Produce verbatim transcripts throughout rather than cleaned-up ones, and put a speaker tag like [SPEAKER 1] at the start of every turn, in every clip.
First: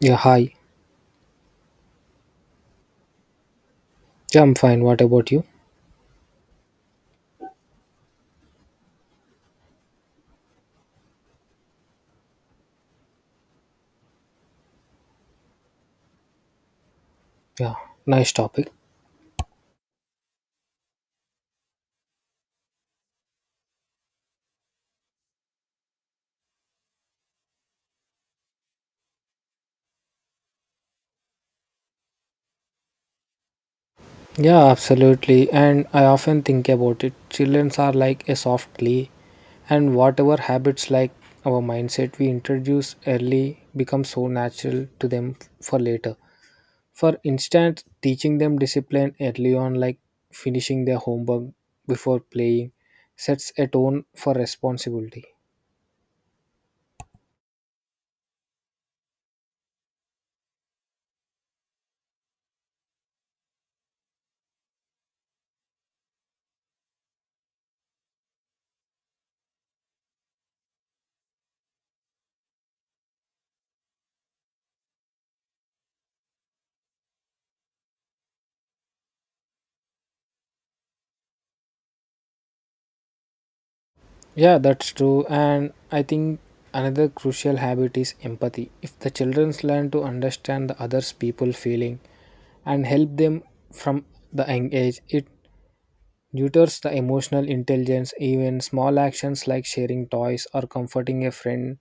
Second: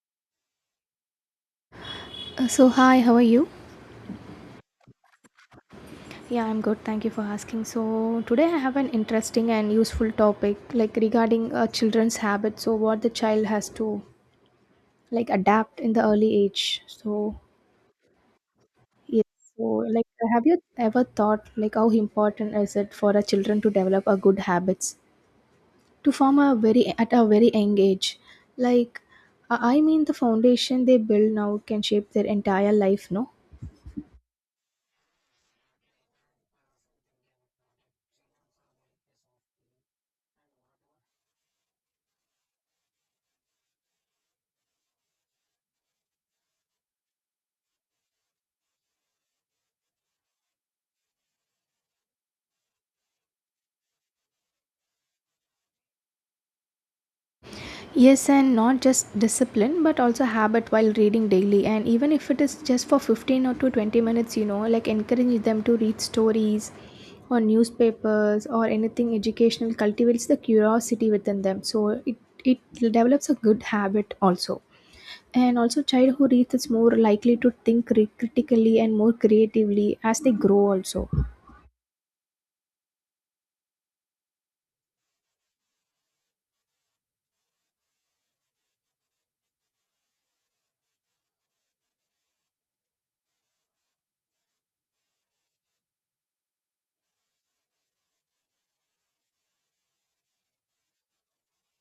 [SPEAKER 1] Yeah, hi.
[SPEAKER 2] Uh, So, hi, how are you?
[SPEAKER 1] Yeah, I'm fine. What about you?
[SPEAKER 2] Yeah, I'm good. Thank you for asking. So, today I have an interesting and useful topic like regarding uh, children's habits. So, what the child has to like adapt in the early age. So,
[SPEAKER 1] Yeah, nice topic.
[SPEAKER 2] yes. So, like, have you ever thought like how important is it for a children to develop a good habits to form a very at a very young age? Like, I I mean, the foundation they build now can shape their entire life. No,
[SPEAKER 1] Yeah, absolutely. And I often think about it. Children are like a soft clay, and whatever habits like our mindset we introduce early become so natural to them for later. For instance, teaching them discipline early on, like finishing their homework before playing, sets a tone for responsibility.
[SPEAKER 2] yes, and not just discipline, but also habit while reading daily. And even if it is just for fifteen or to twenty minutes, you know, like encourage them to read stories or newspapers or anything educational cultivates the curiosity within them. So it, it develops a good habit also. And also, child who reads is more likely to think cri- critically and more creatively as they grow also.
[SPEAKER 1] Yeah, that's true. And I think another crucial habit is empathy. If the children learn to understand the others people feeling and help them from the young age, it nurtures the emotional intelligence. Even small actions like sharing toys or comforting a friend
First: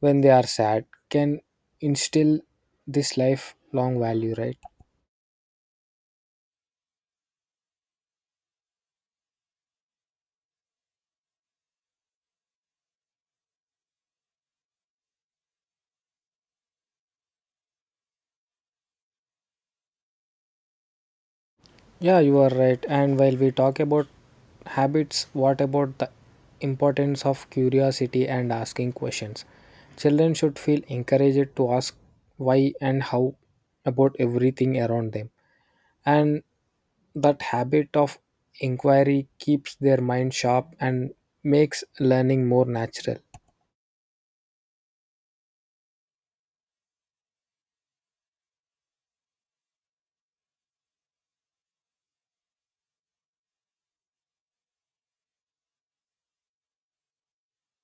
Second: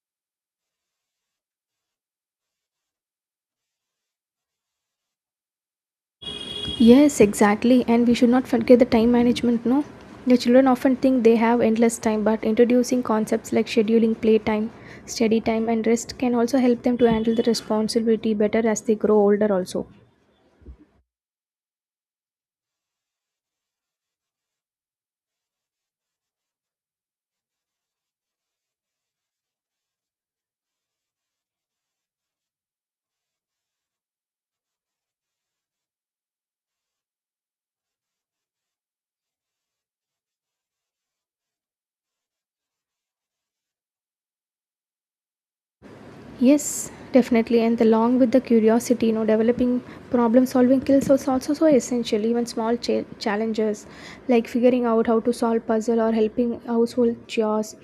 [SPEAKER 1] when they are sad can instill this lifelong value, right?
[SPEAKER 2] Yes, exactly. And we should not forget the time management, no? The children often think they have endless time, but introducing concepts like scheduling playtime, study time, and rest can also help them to handle the responsibility better as they grow older, also.
[SPEAKER 1] Yeah, you are right. And while we talk about habits, what about the importance of curiosity and asking questions? Children should feel encouraged to ask why and how about everything around them. And that habit of inquiry keeps their mind sharp and makes learning more natural.
[SPEAKER 2] Yes, definitely. And along with the curiosity, you know, developing problem solving skills is also so essential. Even small cha- challenges like figuring out how to solve puzzle or helping household chores,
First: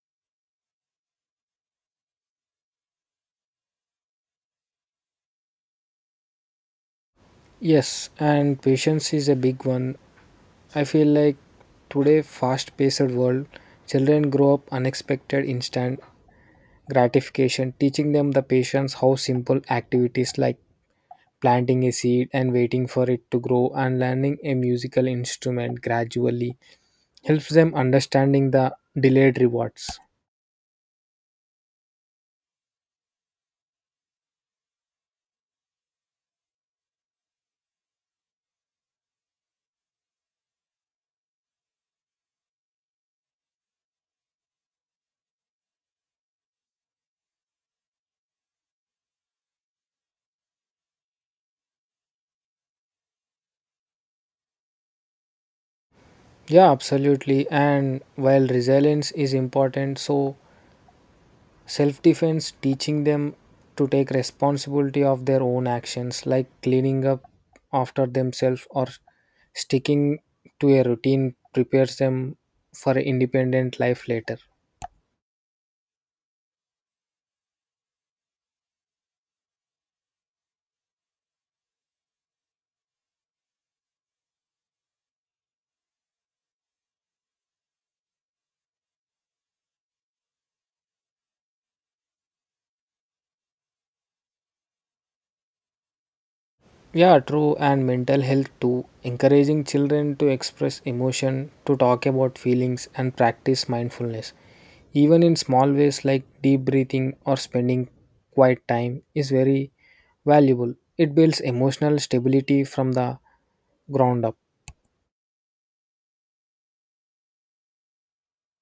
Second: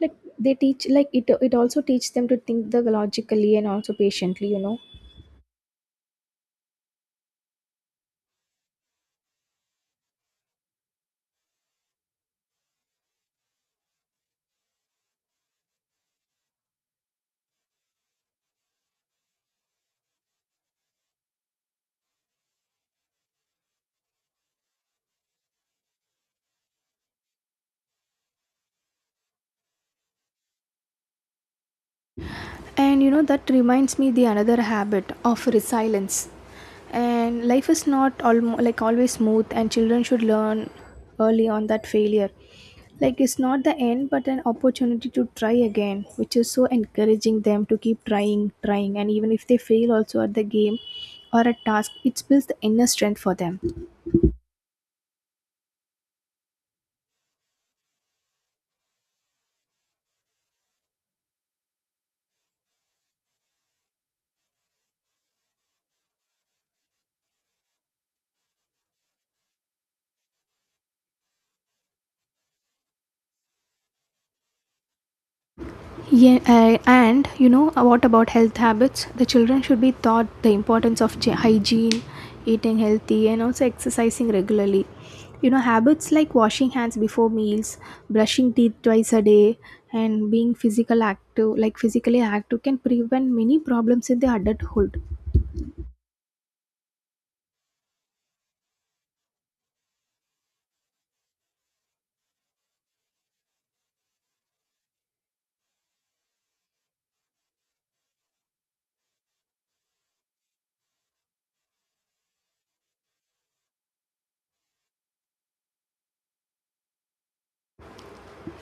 [SPEAKER 2] like they teach, like it, it also teaches them to think the logically and also patiently, you know.
[SPEAKER 1] Yes, and patience is a big one. I feel like today fast-paced world, children grow up unexpected instant gratification, teaching them the patience, how simple activities like planting a seed and waiting for it to grow and learning a musical instrument gradually helps them understanding the delayed rewards.
[SPEAKER 2] And you know that reminds me the another habit of resilience, and life is not all like always smooth, and children should learn early on that failure like it's not the end but an opportunity to try again, which is so encouraging them to keep trying trying, and even if they fail also at the game or at task, it builds the inner strength for them.
[SPEAKER 1] Yeah, absolutely. And while resilience is important, so self defense teaching them to take responsibility of their own actions like cleaning up after themselves or sticking to a routine prepares them for an independent life later.
[SPEAKER 2] Yeah, uh, and you know, uh, what about health habits? The children should be taught the importance of gy- hygiene, eating healthy, and also exercising regularly. You know, habits like washing hands before meals, brushing teeth twice a day, and being physical active, like physically active can prevent many problems in the adulthood.
[SPEAKER 1] Yeah, true, and mental health too. Encouraging children to express emotion, to talk about feelings, and practice mindfulness, even in small ways like deep breathing or spending quiet time, is very valuable. It builds emotional stability from the ground up.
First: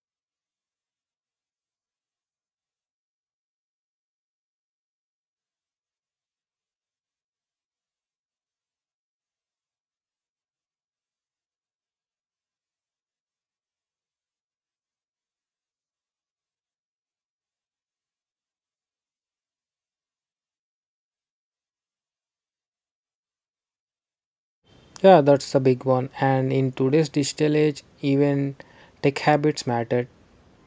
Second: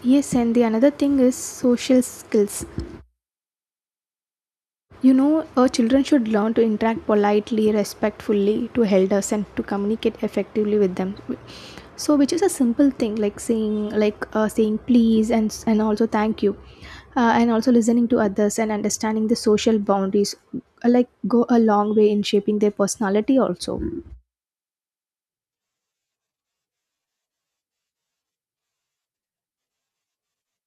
[SPEAKER 2] Yes, and the another thing is social skills. You know, uh, children should learn to interact politely, respectfully to elders and to communicate effectively with them. So, which is a simple thing like saying, like uh, saying please and and also thank you, uh, and also listening to others and understanding the social boundaries, uh, like go a long way in shaping their personality also.
[SPEAKER 1] Yeah, that's the big one. And in today's digital age, even tech habits matter.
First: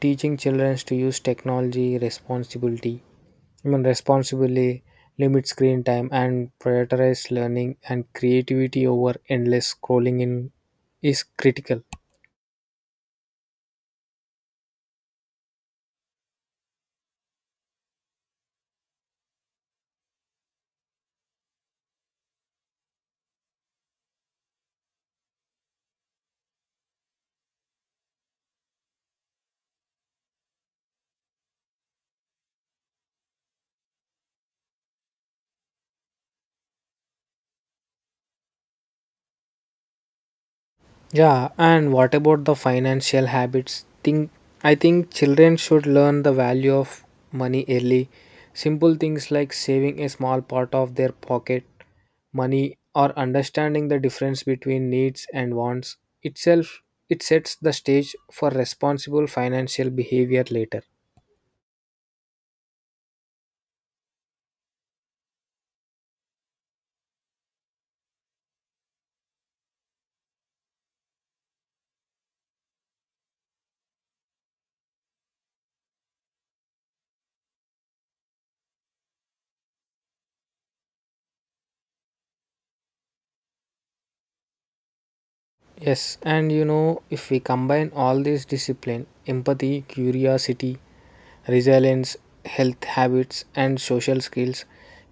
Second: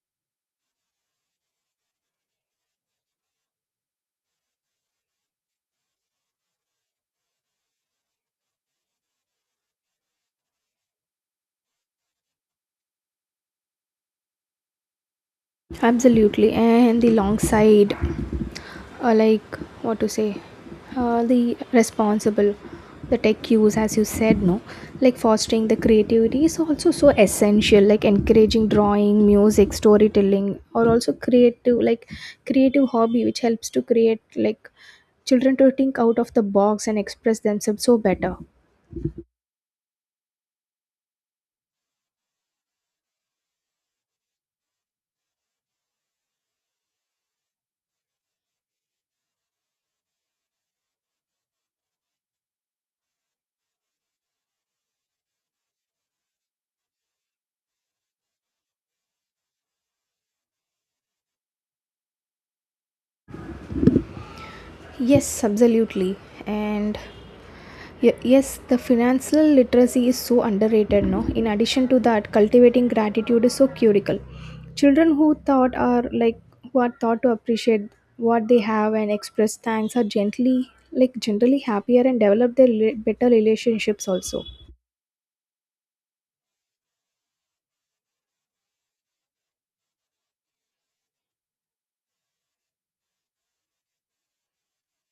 [SPEAKER 1] Teaching children to use technology, responsibility, I mean, responsibly limit screen time and prioritize learning and creativity over endless scrolling in is critical.
[SPEAKER 2] Absolutely, and the long side, uh, like what to say, uh, the responsible, the tech use, as you said, no, like fostering the creativity is also so essential, like encouraging drawing, music, storytelling, or also creative, like creative hobby, which helps to create like children to think out of the box and express themselves so better.
[SPEAKER 1] Yeah, and what about the financial habits? Think I think children should learn the value of money early. Simple things like saving a small part of their pocket money or understanding the difference between needs and wants itself it sets the stage for responsible financial behavior later.
[SPEAKER 2] Yes, absolutely, and Ye- yes, the financial literacy is so underrated no. In addition to that, cultivating gratitude is so critical. Children who thought are like who are taught to appreciate what they have and express thanks are gently like generally happier and develop their rela- better relationships also.
[SPEAKER 1] Yes, and you know, if we combine all these discipline, empathy, curiosity, resilience, health habits, and social skills,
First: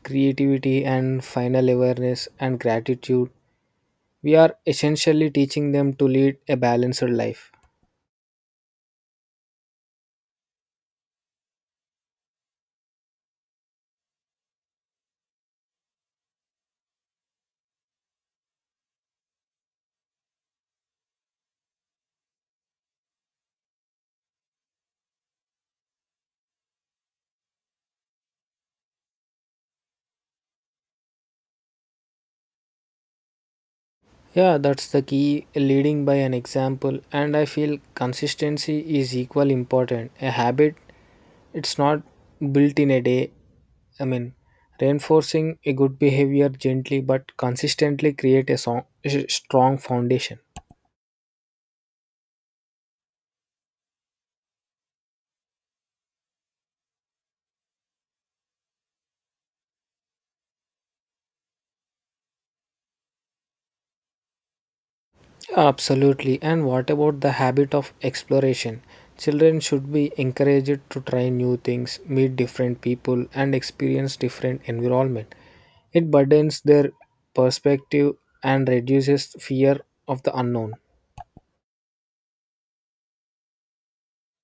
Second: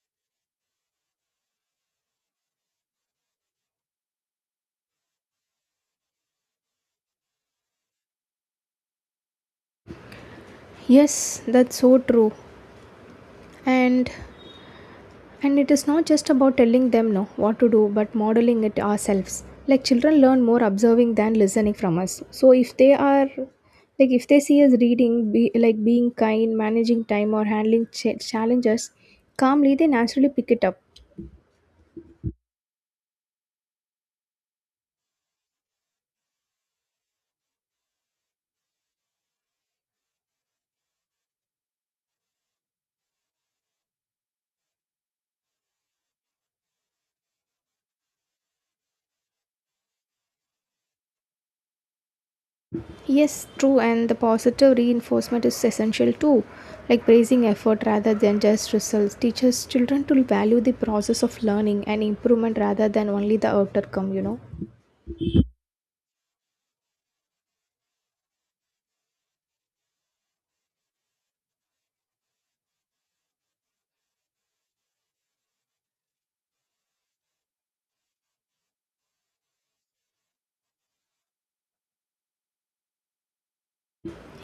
[SPEAKER 1] creativity, and final awareness and gratitude, we are essentially teaching them to lead a balanced life.
[SPEAKER 2] Yes, that's so true. And And it is not just about telling them no, what to do, but modeling it ourselves. Like children learn more observing than listening from us. So if they are like if they see us reading, be, like being kind, managing time, or handling ch- challenges calmly, they naturally pick it up.
[SPEAKER 1] Yeah, that's the key leading by an example, and I feel consistency is equal important. A habit, it's not built in a day, I mean, reinforcing a good behavior gently but consistently create a, song, a strong foundation.
[SPEAKER 2] Yes, true, and the positive reinforcement is essential too. Like praising effort rather than just results teaches children to value the process of learning and improvement rather than only the outcome. You know.
[SPEAKER 1] Absolutely. And what about the habit of exploration? Children should be encouraged to try new things, meet different people, and experience different environment. It broadens their perspective and reduces fear of the unknown.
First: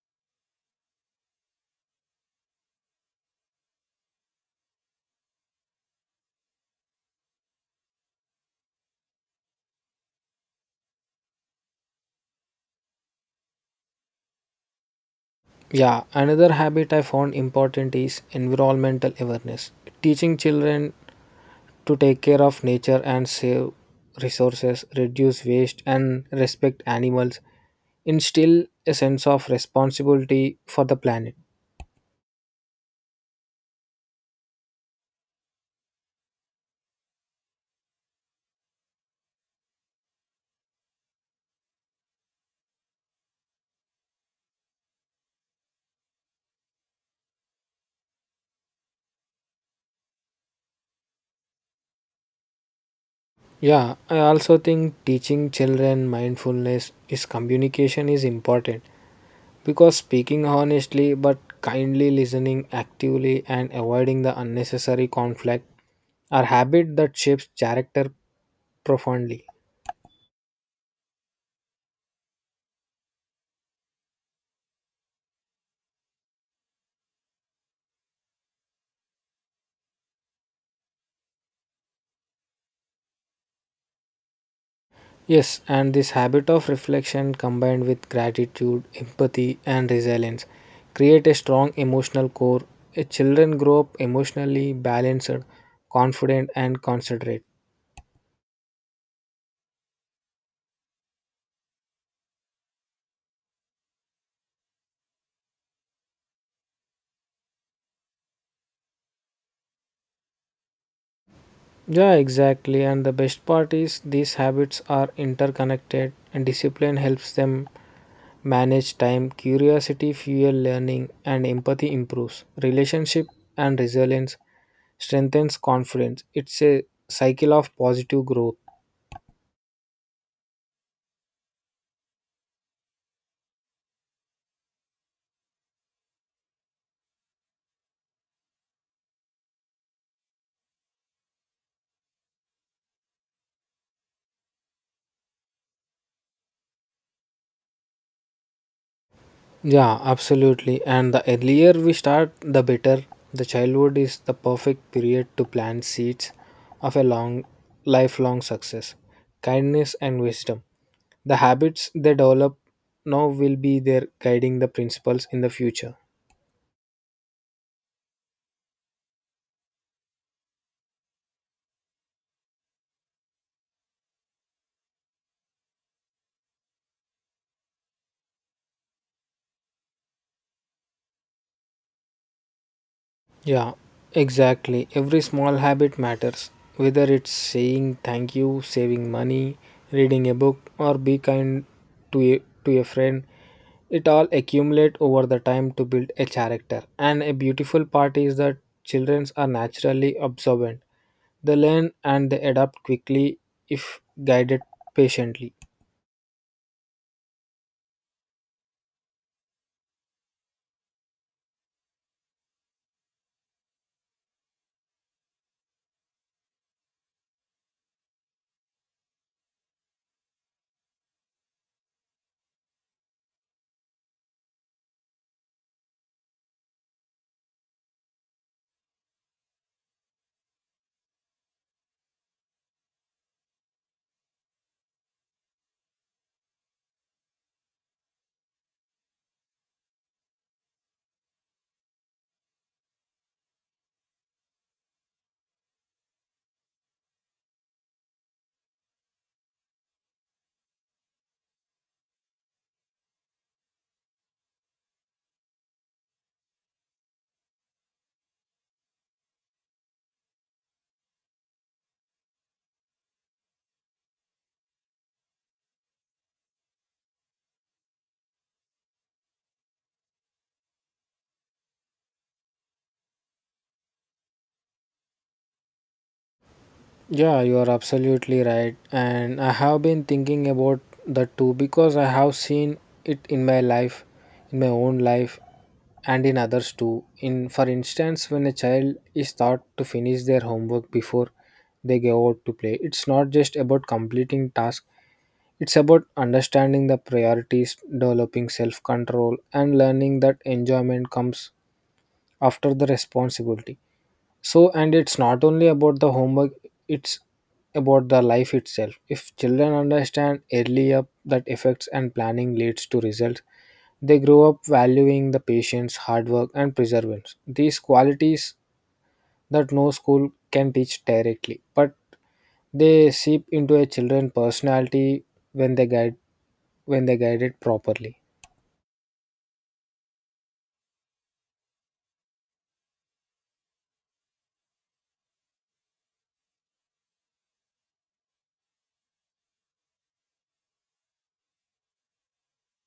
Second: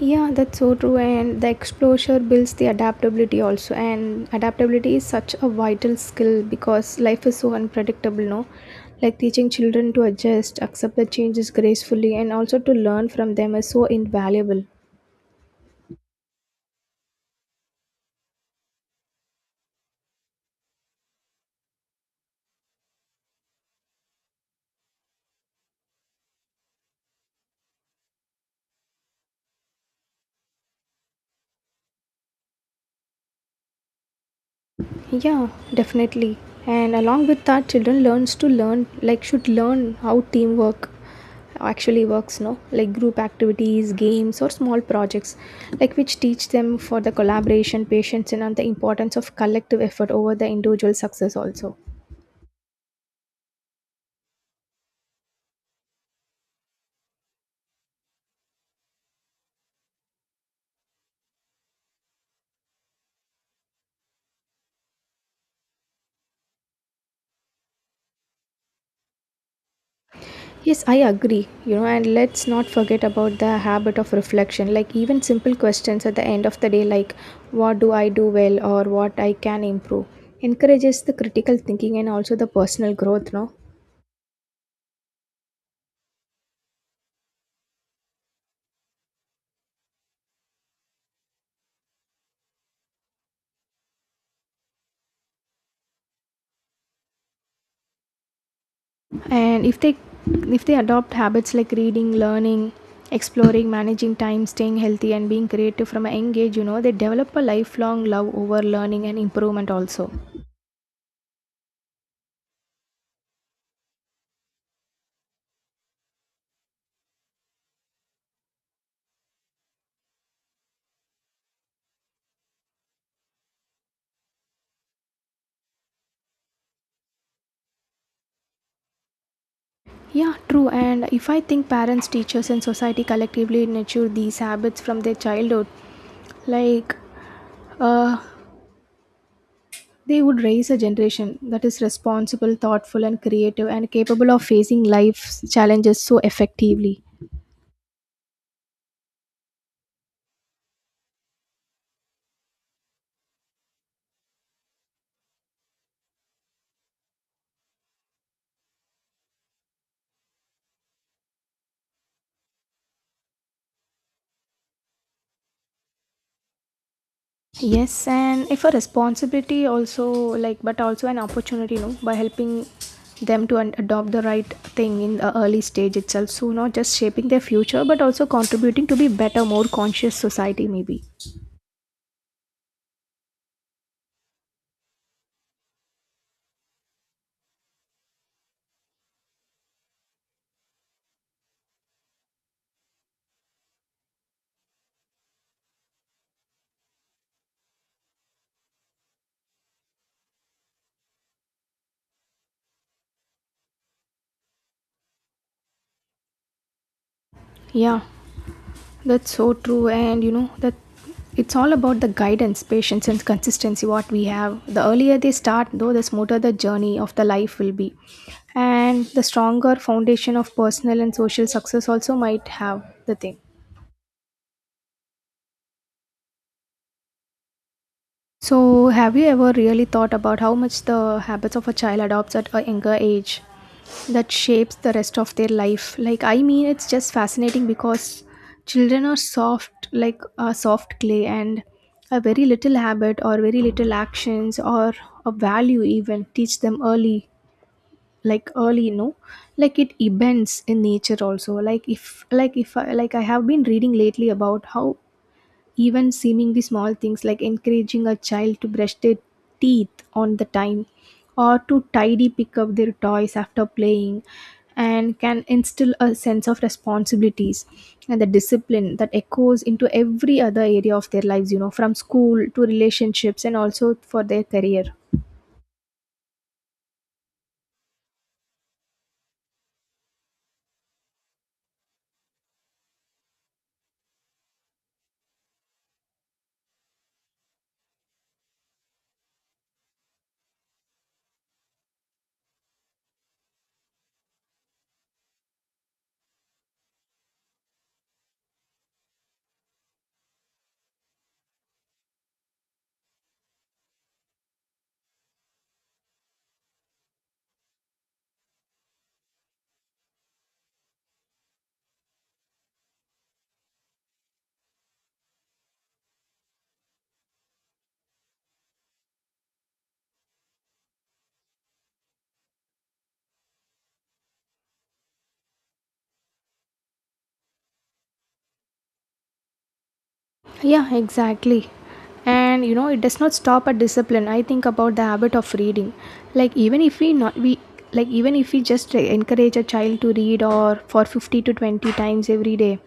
[SPEAKER 2] Yeah, that's so true. And the exposure builds the adaptability also. And adaptability is such a vital skill because life is so unpredictable, no? Like teaching children to adjust, accept the changes gracefully, and also to learn from them is so invaluable.
[SPEAKER 1] Yeah, another habit I found important is environmental awareness. Teaching children to take care of nature and save resources, reduce waste, and respect animals instill a sense of responsibility for the planet.
[SPEAKER 2] Yeah, definitely. And along with that, children learns to learn like should learn how teamwork actually works, no, like group activities, games, or small projects, like which teach them for the collaboration, patience, and the importance of collective effort over the individual success also.
[SPEAKER 1] Yeah, I also think teaching children mindfulness is communication is important because speaking honestly but kindly listening actively and avoiding the unnecessary conflict are habits that shapes character profoundly.
[SPEAKER 2] Yes, I agree. You know, and let's not forget about the habit of reflection. Like, even simple questions at the end of the day, like, what do I do well or what I can improve, encourages the critical thinking and also the personal growth, no?
[SPEAKER 1] Yes, and this habit of reflection combined with gratitude, empathy, and resilience create a strong emotional core. A children grow up emotionally balanced, confident, and considerate.
[SPEAKER 2] And if they if they adopt habits like reading, learning, exploring, managing time, staying healthy and being creative from a young age, you know, they develop a lifelong love over learning and improvement also.
[SPEAKER 1] Yeah, exactly. And the best part is these habits are interconnected, and discipline helps them manage time. Curiosity fuel learning, and empathy improves relationship and resilience strengthens confidence. It's a cycle of positive growth.
[SPEAKER 2] Yeah, true. And if I think parents, teachers, and society collectively nurture these habits from their childhood, like uh, they would raise a generation that is responsible, thoughtful, and creative, and capable of facing life's challenges so effectively.
[SPEAKER 1] Yeah, absolutely. And the earlier we start, the better. The childhood is the perfect period to plant seeds of a long, lifelong success, kindness, and wisdom. The habits they develop now will be their guiding the principles in the future.
[SPEAKER 2] Yes, and if a responsibility also, like, but also an opportunity, no, by helping them to an- adopt the right thing in the early stage itself. So, not just shaping their future, but also contributing to be better, more conscious society, maybe.
[SPEAKER 1] Yeah, exactly. Every small habit matters, whether it's saying thank you, saving money, reading a book, or be kind to a, to a friend. It all accumulate over the time to build a character. And a beautiful part is that children are naturally observant. They learn and they adapt quickly if guided patiently.
[SPEAKER 2] Yeah, that's so true, and you know that it's all about the guidance, patience, and consistency. What we have, the earlier they start, though, the smoother the journey of the life will be, and the stronger foundation of personal and social success also might have the thing. So, have you ever really thought about how much the habits of a child adopts at a younger age that shapes the rest of their life? Like, I mean, it's just fascinating because children are soft, like a soft clay, and a very little habit or very little actions or a value even teach them early like early no like it bends in nature also like if like if I, like I have been reading lately about how even seemingly small things like encouraging a child to brush their teeth on the time or to tidy pick up their toys after playing and can instill a sense of responsibilities and the discipline that echoes into every other area of their lives, you know, from school to relationships and also for their career.
[SPEAKER 1] Yeah, you are absolutely right. And I have been thinking about that too because I have seen it in my life, in my own life, and in others too. In for instance, when a child is taught to finish their homework before they go out to play, it's not just about completing tasks, it's about understanding the priorities, developing self control, and learning that enjoyment comes after the responsibility. So, and it's not only about the homework, it's about the life itself. If children understand early up that effects and planning leads to results, they grow up valuing the patience, hard work, and perseverance. These qualities that no school can teach directly, but they seep into a children's personality when they guide when they guide it properly.
[SPEAKER 2] Yeah, exactly. And you know, it does not stop at discipline. I think about the habit of reading. Like even if we not we like even if we just encourage a child to read or for fifty to twenty times every day,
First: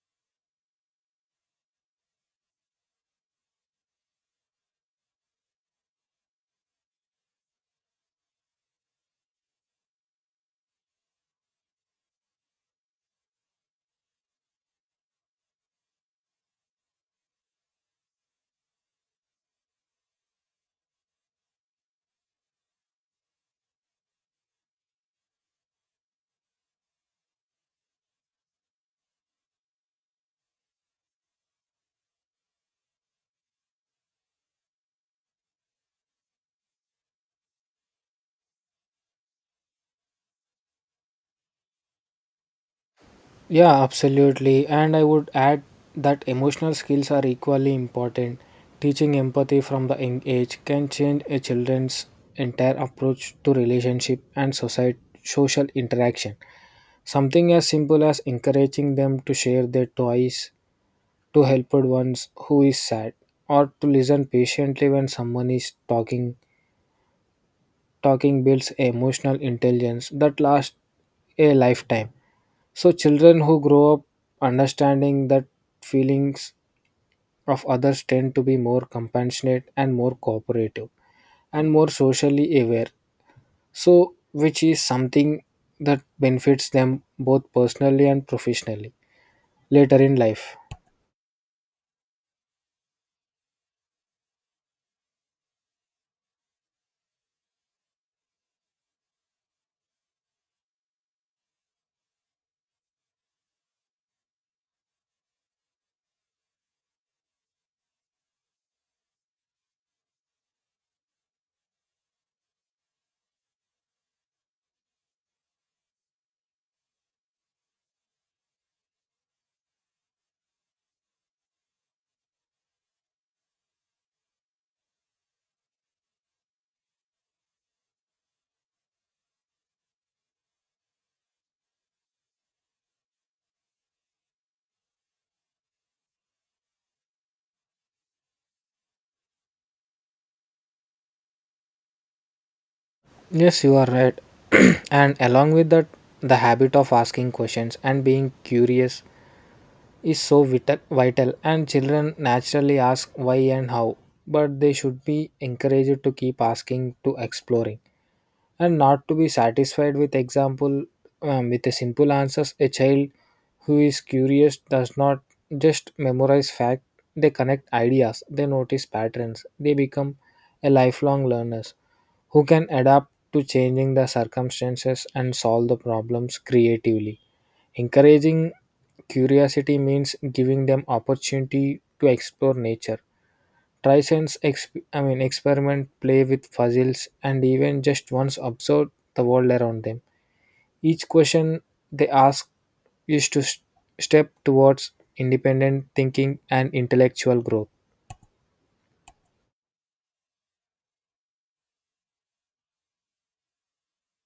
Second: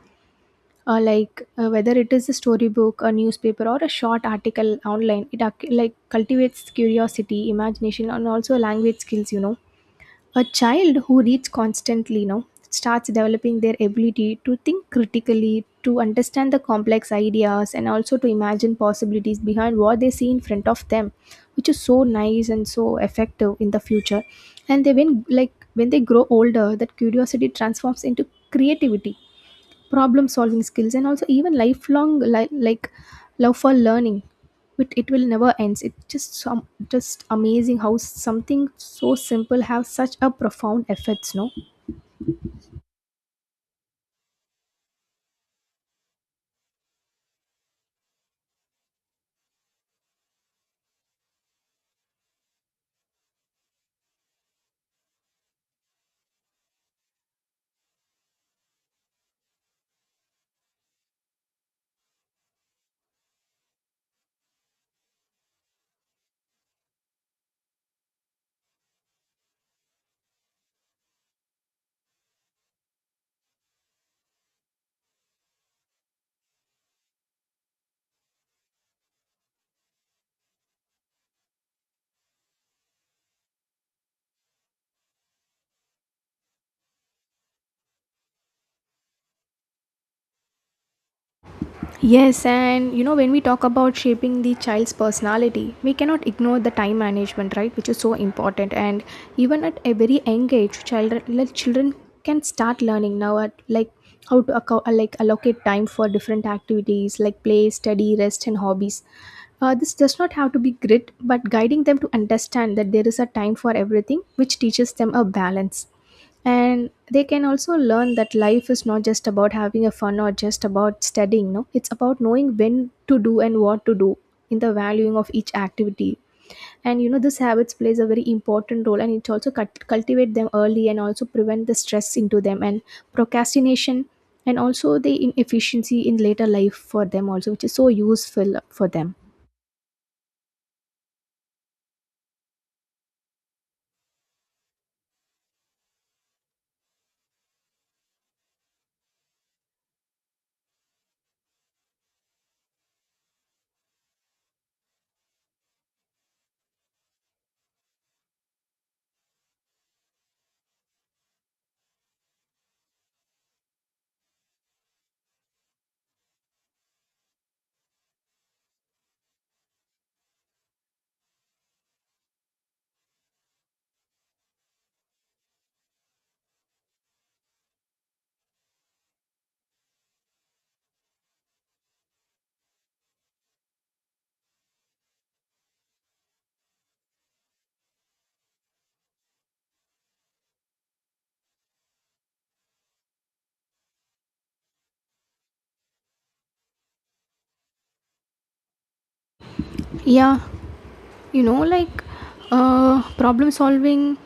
[SPEAKER 2] uh, like uh, whether it is a storybook, a newspaper, or a short article online, it ac- like cultivates curiosity, imagination, and also language skills, you know. A child who reads constantly, you know, starts developing their ability to think critically, to understand the complex ideas, and also to imagine possibilities behind what they see in front of them, which is so nice and so effective in the future. And they when like when they grow older, that curiosity transforms into creativity, problem solving skills, and also even lifelong li- like love for learning. It, it will never ends, it's just some just amazing how something so simple have such a profound effects, no.
[SPEAKER 1] Yeah, absolutely. And I would add that emotional skills are equally important. Teaching empathy from the young age can change a children's entire approach to relationship and society social interaction. Something as simple as encouraging them to share their toys to help ones who is sad or to listen patiently when someone is talking talking builds emotional intelligence that lasts a lifetime so children who grow up understanding that feelings of others tend to be more compassionate and more cooperative and more socially aware. So which is something that benefits them both personally and professionally later in life.
[SPEAKER 2] Yes, and you know, when we talk about shaping the child's personality, we cannot ignore the time management, right? Which is so important. And even at a very young age, children, like children can start learning now at like how to account, like allocate time for different activities like play, study, rest, and hobbies. Uh, this does not have to be grit, but guiding them to understand that there is a time for everything, which teaches them a balance, and they can also learn that life is not just about having a fun or just about studying, no, it's about knowing when to do and what to do in the valuing of each activity. And you know, this habits plays a very important role, and it also cut cultivate them early and also prevent the stress into them, and procrastination, and also the inefficiency in later life for them also, which is so useful for them.
[SPEAKER 1] Yes, you are right. And along with that, the habit of asking questions and being curious is so vital, vital and children naturally ask why and how, but they should be encouraged to keep asking to exploring and not to be satisfied with example um, with a simple answers a child who is curious does not just memorize fact, they connect ideas, they notice patterns, they become a lifelong learners who can adapt to changing the circumstances and solve the problems creatively. Encouraging curiosity means giving them opportunity to explore nature. Try sense, exp- I mean, experiment, play with puzzles, and even just once observe the world around them. Each question they ask is to s- step towards independent thinking and intellectual growth.
[SPEAKER 2] Yeah, you know, like uh problem solving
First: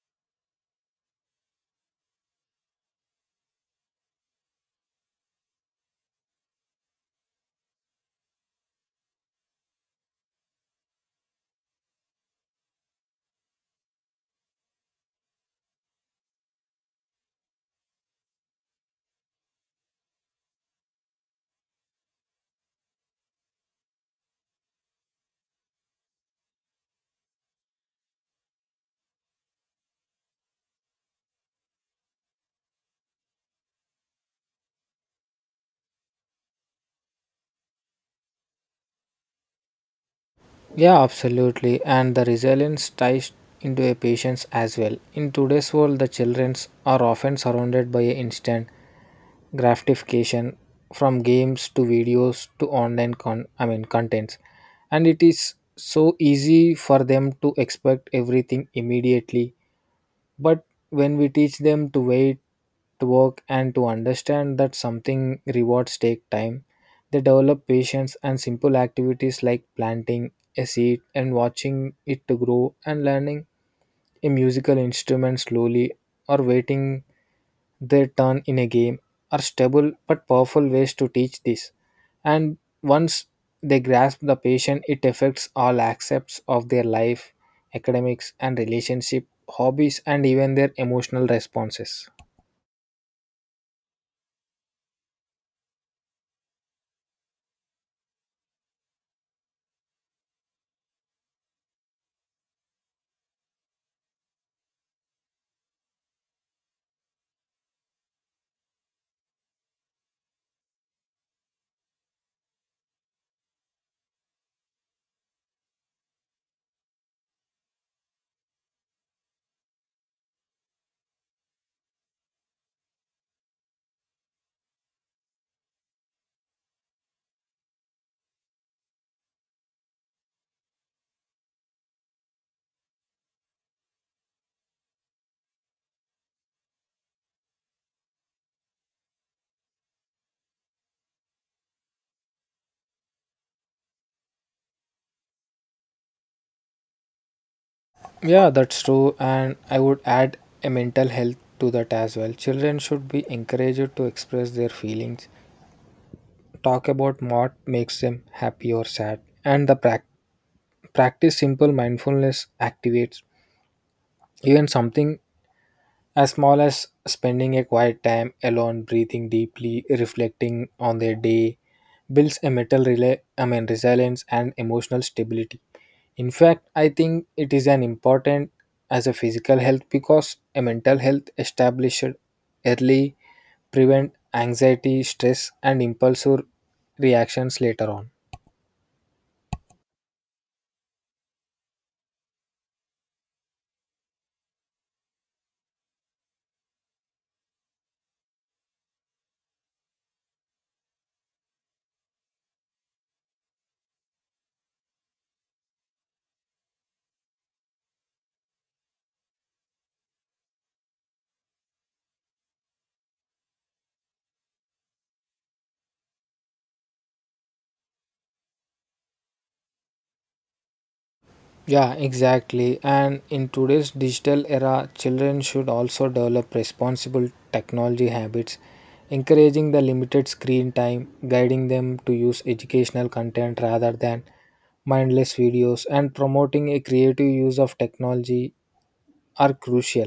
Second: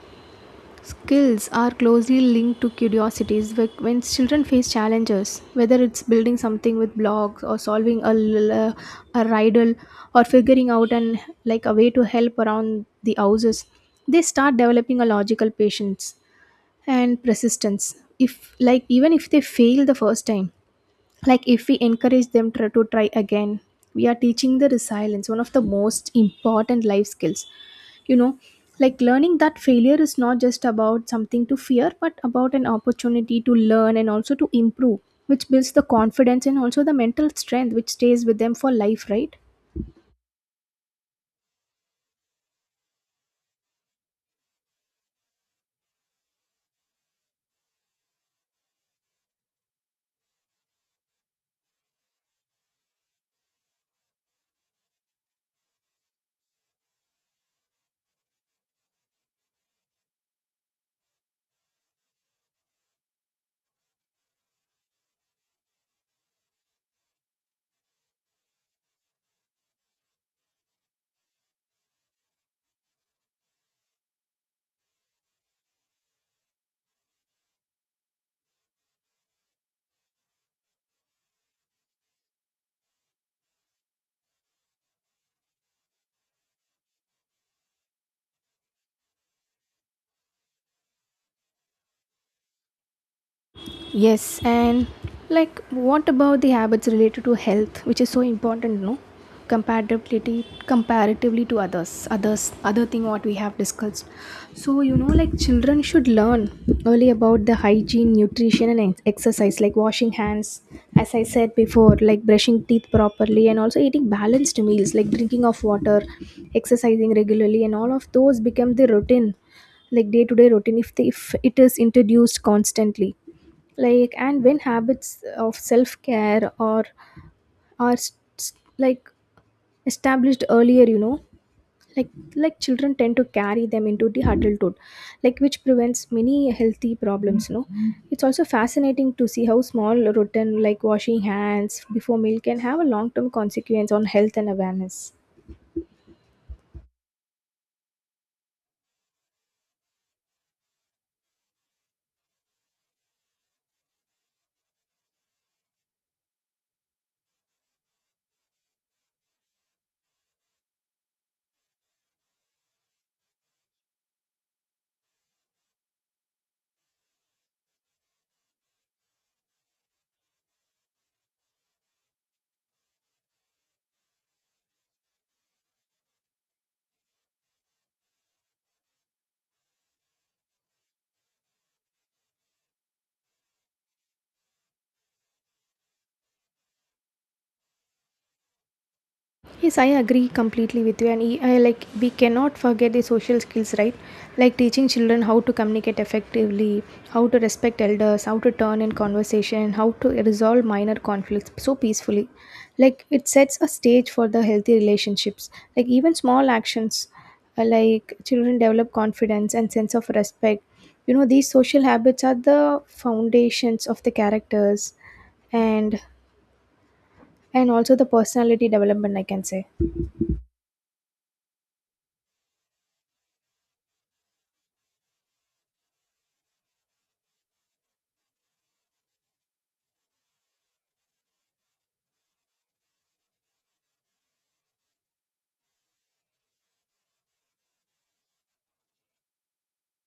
[SPEAKER 2] skills are closely linked to curiosities. Wh- When children face challenges, whether it's building something with blocks or solving a, l- uh, a a riddle, or figuring out an like a way to help around the houses, they start developing a logical patience and persistence. If like even if they fail the first time, like if we encourage them try to try again, we are teaching the resilience, one of the most important life skills, you know, like learning that failure is not just about something to fear but about an opportunity to learn and also to improve, which builds the confidence and also the mental strength which stays with them for life, right?
[SPEAKER 1] Yeah, absolutely. And the resilience ties into a patience as well. In today's world, the children are often surrounded by instant gratification from games to videos to online con I mean contents, and it is so easy for them to expect everything immediately. But when we teach them to wait, to work, and to understand that something rewards take time, they develop patience. And simple activities like planting a seed and watching it to grow and learning a musical instrument slowly or waiting their turn in a game are stable but powerful ways to teach this. And once they grasp the patient, it affects all aspects of their life, academics and relationship, hobbies, and even their emotional responses.
[SPEAKER 2] Yes, and like what about the habits related to health, which is so important, no? Compatibility comparatively to others, others other thing what we have discussed. So you know, like children should learn early about the hygiene, nutrition, and ex- exercise, like washing hands, as I said before, like brushing teeth properly, and also eating balanced meals, like drinking of water, exercising regularly, and all of those become the routine, like day to day routine if, they, if it is introduced constantly, like and when habits of self care are are s- s- like established earlier, you know, like like children tend to carry them into the adulthood, like which prevents many healthy problems, you know, it's also fascinating to see how small routine like washing hands before meal can have a long term consequence on health and awareness.
[SPEAKER 1] Yeah, that's true. And I would add a mental health to that as well. Children should be encouraged to express their feelings, talk about what makes them happy or sad, and the prac- practice simple mindfulness activates even something as small as spending a quiet time alone, breathing deeply, reflecting on their day, builds a mental rela- I mean, resilience and emotional stability. In fact, I think it is an important as a physical health because a mental health established early prevent anxiety, stress, and impulsive reactions later on.
[SPEAKER 2] Yes, I agree completely with you, and e- I like we cannot forget the social skills, right? Like teaching children how to communicate effectively, how to respect elders, how to turn in conversation, how to resolve minor conflicts so peacefully. Like it sets a stage for the healthy relationships. Like even small actions, uh, like children develop confidence and sense of respect. You know, these social habits are the foundations of the characters, and and also the personality development. I can say.
[SPEAKER 1] Yeah, exactly. And in today's digital era, children should also develop responsible technology habits, encouraging the limited screen time, guiding them to use educational content rather than mindless videos, and promoting a creative use of technology are crucial.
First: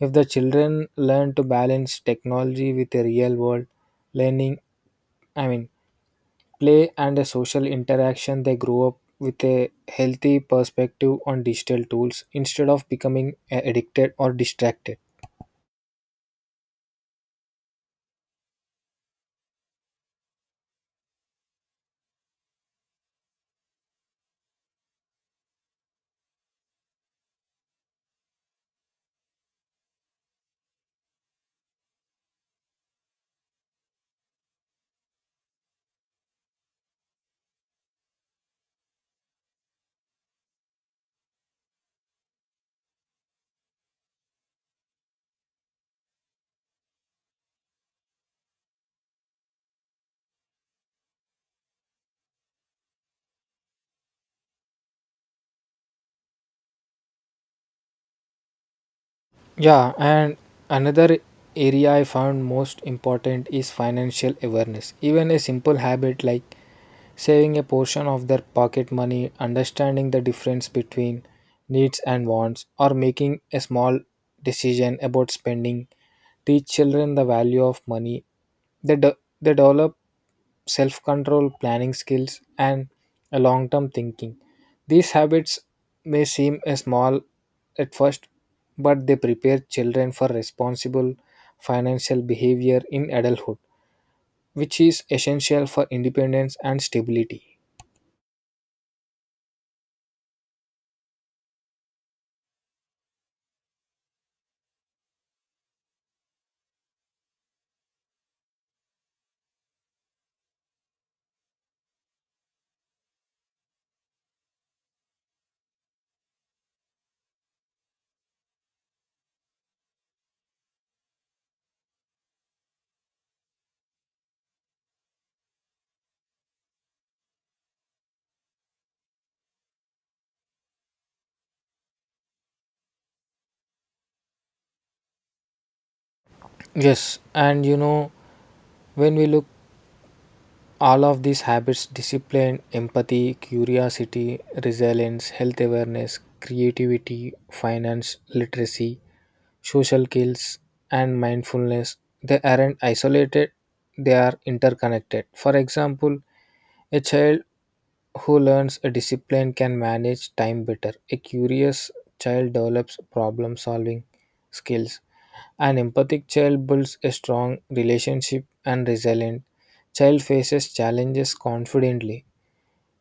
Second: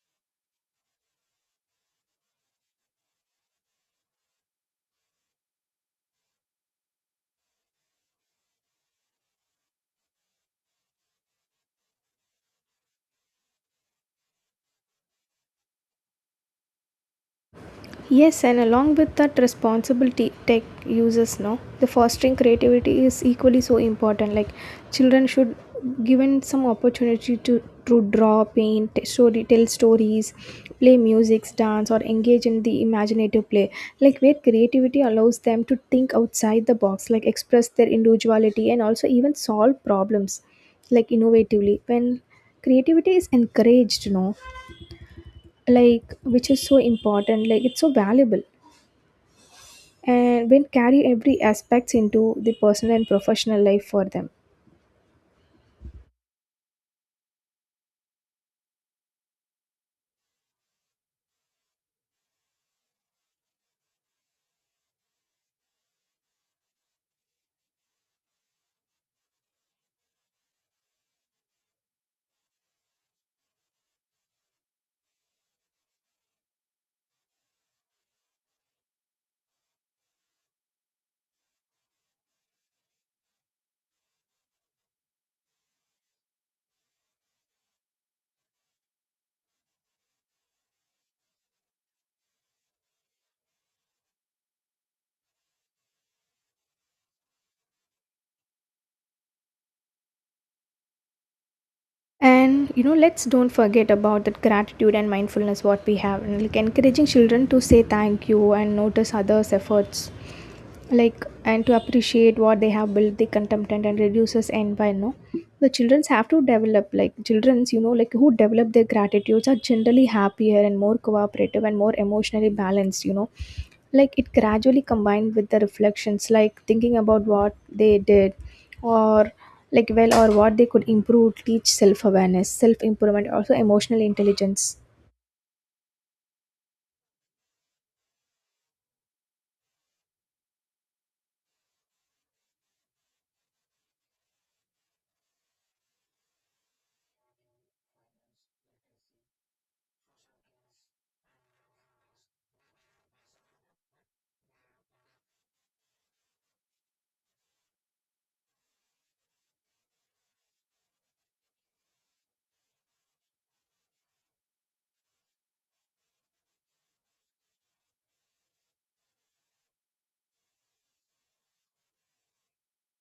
[SPEAKER 1] If the children learn to balance technology with the real world learning, I mean, play and a social interaction, they grow up with a healthy perspective on digital tools instead of becoming a- addicted or distracted.
[SPEAKER 2] Yes, and along with that responsibility tech users know the fostering creativity is equally so important. Like children should given some opportunity to to draw, paint, t- story, tell stories, play music, dance, or engage in the imaginative play. Like where creativity allows them to think outside the box, like express their individuality and also even solve problems, like innovatively. When creativity is encouraged, you know, like which is so important, like it's so valuable and when carry every aspects into the personal and professional life for them.
[SPEAKER 1] Yeah, and another area I found most important is financial awareness. Even a simple habit like saving a portion of their pocket money, understanding the difference between needs and wants, or making a small decision about spending teach children the value of money. They, de- they develop self control, planning skills, and a long term thinking. These habits may seem a small at first, but they prepare children for responsible financial behavior in adulthood, which is essential for independence and stability.
[SPEAKER 2] And you know, let's don't forget about that gratitude and mindfulness what we have, and like encouraging children to say thank you and notice others' efforts, like and to appreciate what they have built, the contempt and reduces envy. No, the childrens have to develop like childrens, you know, like who develop their gratitudes are generally happier and more cooperative and more emotionally balanced. You know, like it gradually combined with the reflections, like thinking about what they did or like well or what they could improve teach self-awareness self-improvement also emotional intelligence.
[SPEAKER 1] Yes, and you know, when we look all of these habits discipline, empathy, curiosity, resilience, health awareness, creativity, finance, literacy, social skills, and mindfulness, they aren't isolated, they are interconnected. For example, a child who learns a discipline can manage time better. A curious child develops problem solving skills. An empathic child builds a strong relationship and resilient child faces challenges confidently.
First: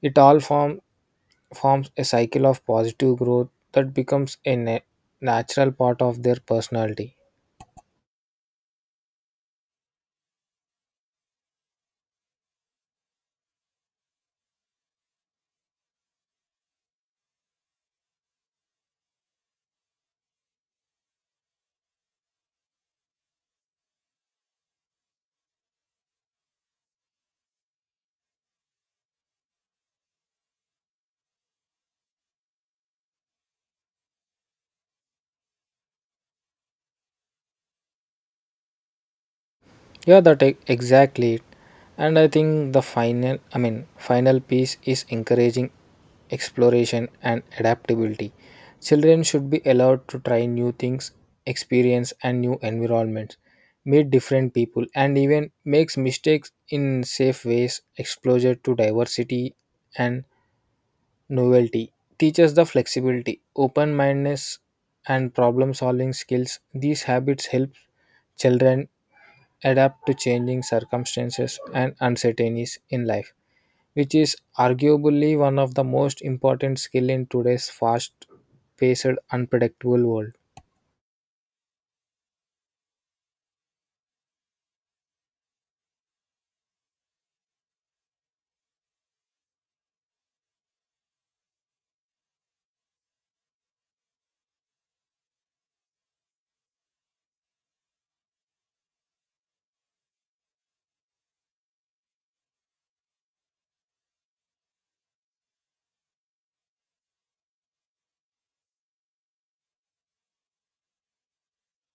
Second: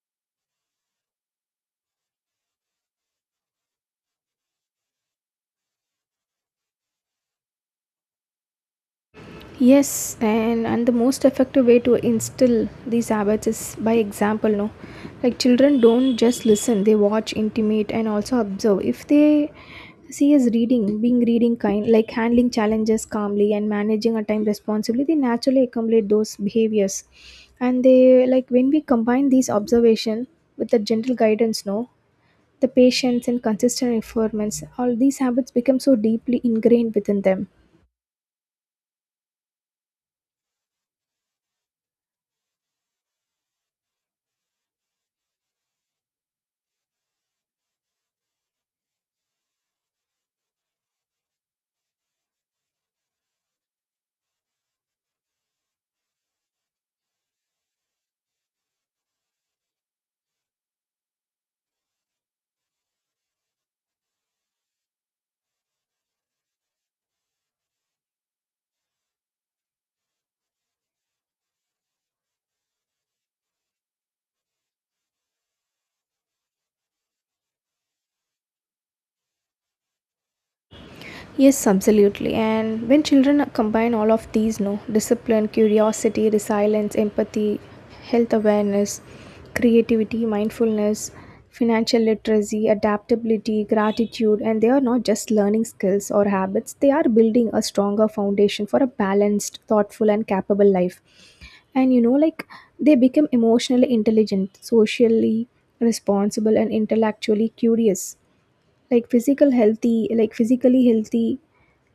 [SPEAKER 1] It all form, forms a cycle of positive growth that becomes a na- natural part of their personality.
[SPEAKER 2] Yes, and and the most effective way to instill these habits is by example, no. Like children don't just listen, they watch intimate and also observe. If they see us reading being reading kind, like handling challenges calmly and managing our time responsibly, they naturally accumulate those behaviors. And they, like when we combine these observation with the gentle guidance, no, the patience and consistent performance, all these habits become so deeply ingrained within them.
[SPEAKER 1] Yeah, that e- exactly. it. And I think the final, I mean, final piece is encouraging exploration and adaptability. Children should be allowed to try new things, experience and new environments, meet different people, and even makes mistakes in safe ways. Exposure to diversity and novelty teaches the flexibility, open mindedness, and problem solving skills. These habits help children adapt to changing circumstances and uncertainties in life, which is arguably one of the most important skill in today's fast-paced, unpredictable world.
[SPEAKER 2] Yes, absolutely, and when children combine all of these, no, discipline, curiosity, resilience, empathy, health awareness, creativity, mindfulness, financial literacy, adaptability, gratitude, and they are not just learning skills or habits, they are building a stronger foundation for a balanced, thoughtful and capable life. And you know, like they become emotionally intelligent, socially responsible and intellectually curious, like physical healthy like physically healthy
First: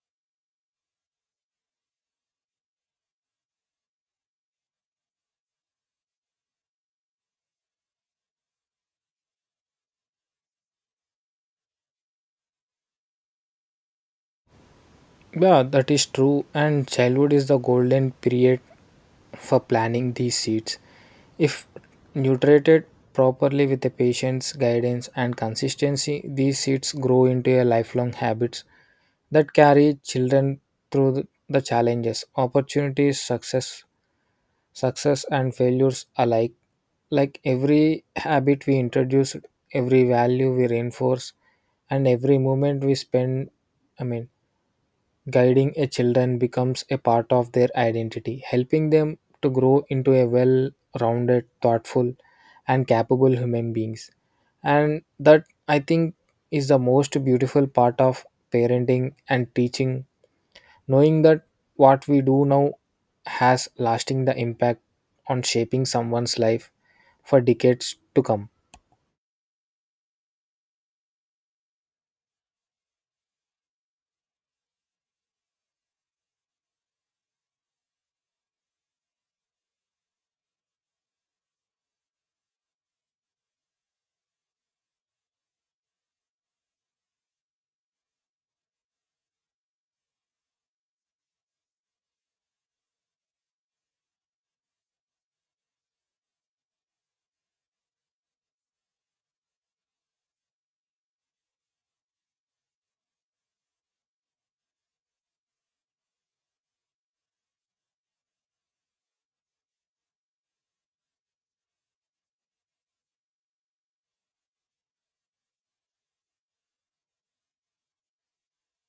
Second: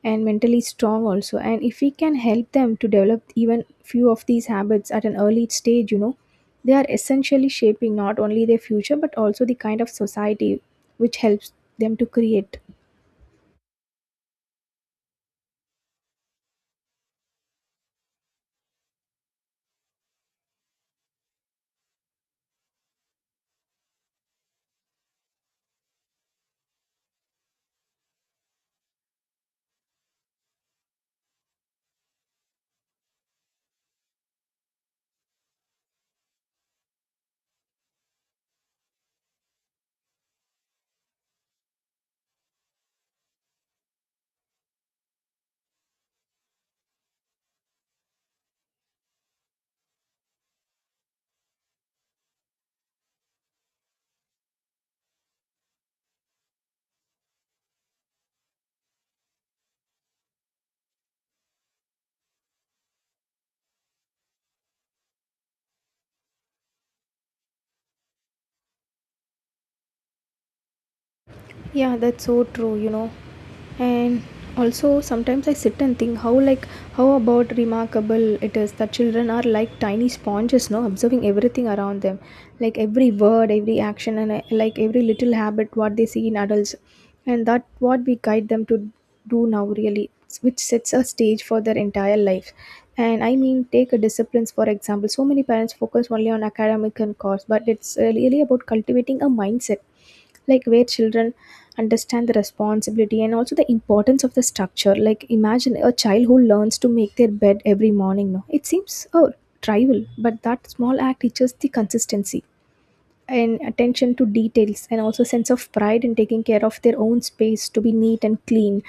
[SPEAKER 2] and mentally strong also. And if we can help them to develop even few of these habits at an early stage, you know, they are essentially shaping not only their future but also the kind of society which helps them to create.
[SPEAKER 1] Yeah, that is true. And childhood is the golden period for planting these seeds. If nutrited properly with the patience, guidance, and consistency, these seeds grow into a lifelong habits that carry children through the the challenges, opportunities, success, success and failures alike. Like every habit we introduce, every value we reinforce, and every moment we spend, I mean, guiding a children becomes a part of their identity, helping them to grow into a well rounded, thoughtful, and capable human beings. And that I think is the most beautiful part of parenting and teaching, knowing that what we do now has lasting the impact on shaping someone's life for decades to come.
[SPEAKER 2] Yeah, that's so true, you know. And also sometimes I sit and think how like how about remarkable it is that children are like tiny sponges, no, observing everything around them. Like every word, every action and uh, like every little habit what they see in adults. And that what we guide them to do now really which sets a stage for their entire life. And I mean take a disciplines for example. So many parents focus only on academic and course, but it's uh, really about cultivating a mindset like where children understand the responsibility and also the importance of the structure, like imagine a child who learns to make their bed every morning, no, it seems oh trivial, but that small act teaches the consistency and attention to details and also sense of pride in taking care of their own space to be neat and clean.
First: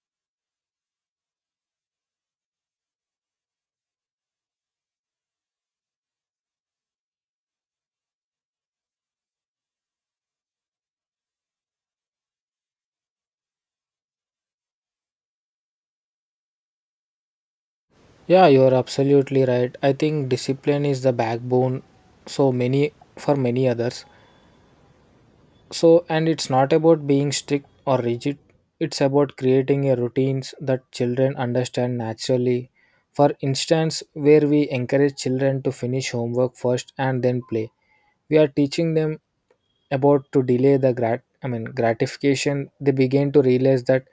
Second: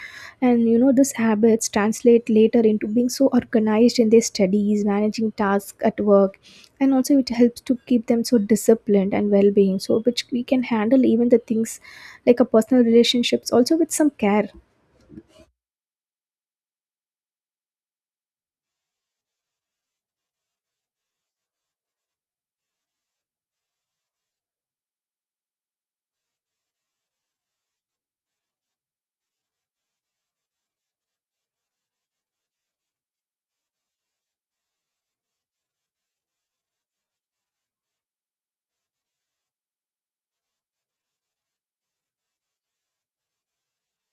[SPEAKER 2] And you know, these habits translate later into being so organized in their studies, managing tasks at work, and also it helps to keep them so disciplined and well-being, so which we can handle even the things like a personal relationships also with some care.
[SPEAKER 1] Yeah, you're absolutely right. I think discipline is the backbone, so many, for many others. So, and it's not about being strict or rigid, it's about creating a routines that children understand naturally. For instance, where we encourage children to finish homework first and then play, we are teaching them about to delay the grat I mean gratification. They begin to realize that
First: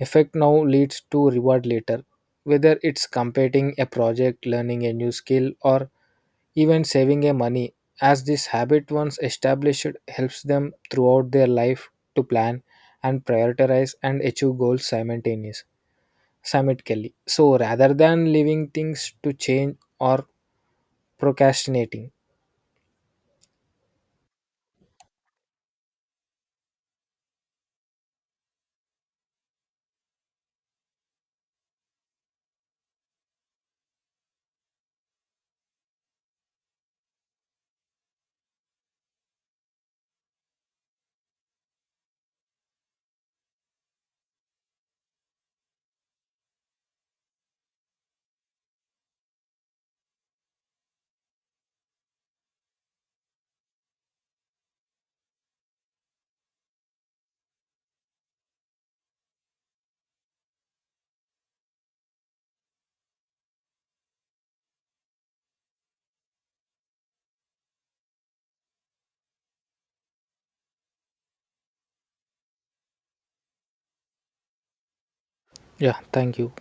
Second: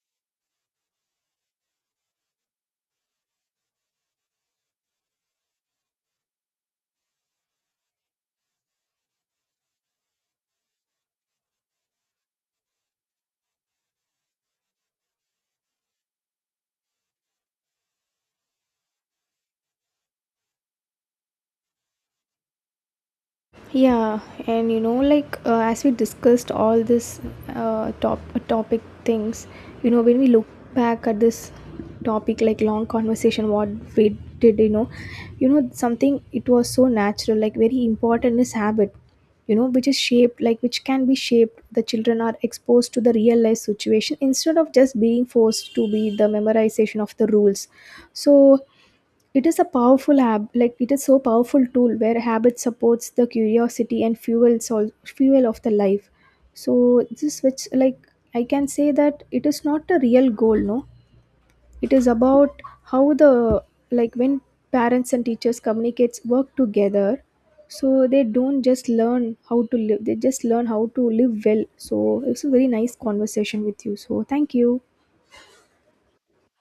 [SPEAKER 1] effect now leads to reward later, whether it's completing a project, learning a new skill, or even saving a money, as this habit once established helps them throughout their life to plan and prioritize and achieve goals simultaneously simultaneously so rather than leaving things to change or procrastinating.
[SPEAKER 2] Yeah, and you know, like uh, as we discussed all this uh, top uh, topic things, you know, when we look back at this topic, like long conversation, what we did, you know, you know something it was so natural, like very important is habit, you know, which is shaped, like which can be shaped. The children are exposed to the real life situation instead of just being forced to be the memorization of the rules. So it is a powerful hab like it is so powerful tool where habit supports the curiosity and fuels all fuel of the life. So this which like I can say that it is not a real goal, no. It is about how the like when parents and teachers communicates work together, so they don't just learn how to live, they just learn how to live well. So it's a very nice conversation with you, so thank you.
[SPEAKER 1] Yeah, thank you.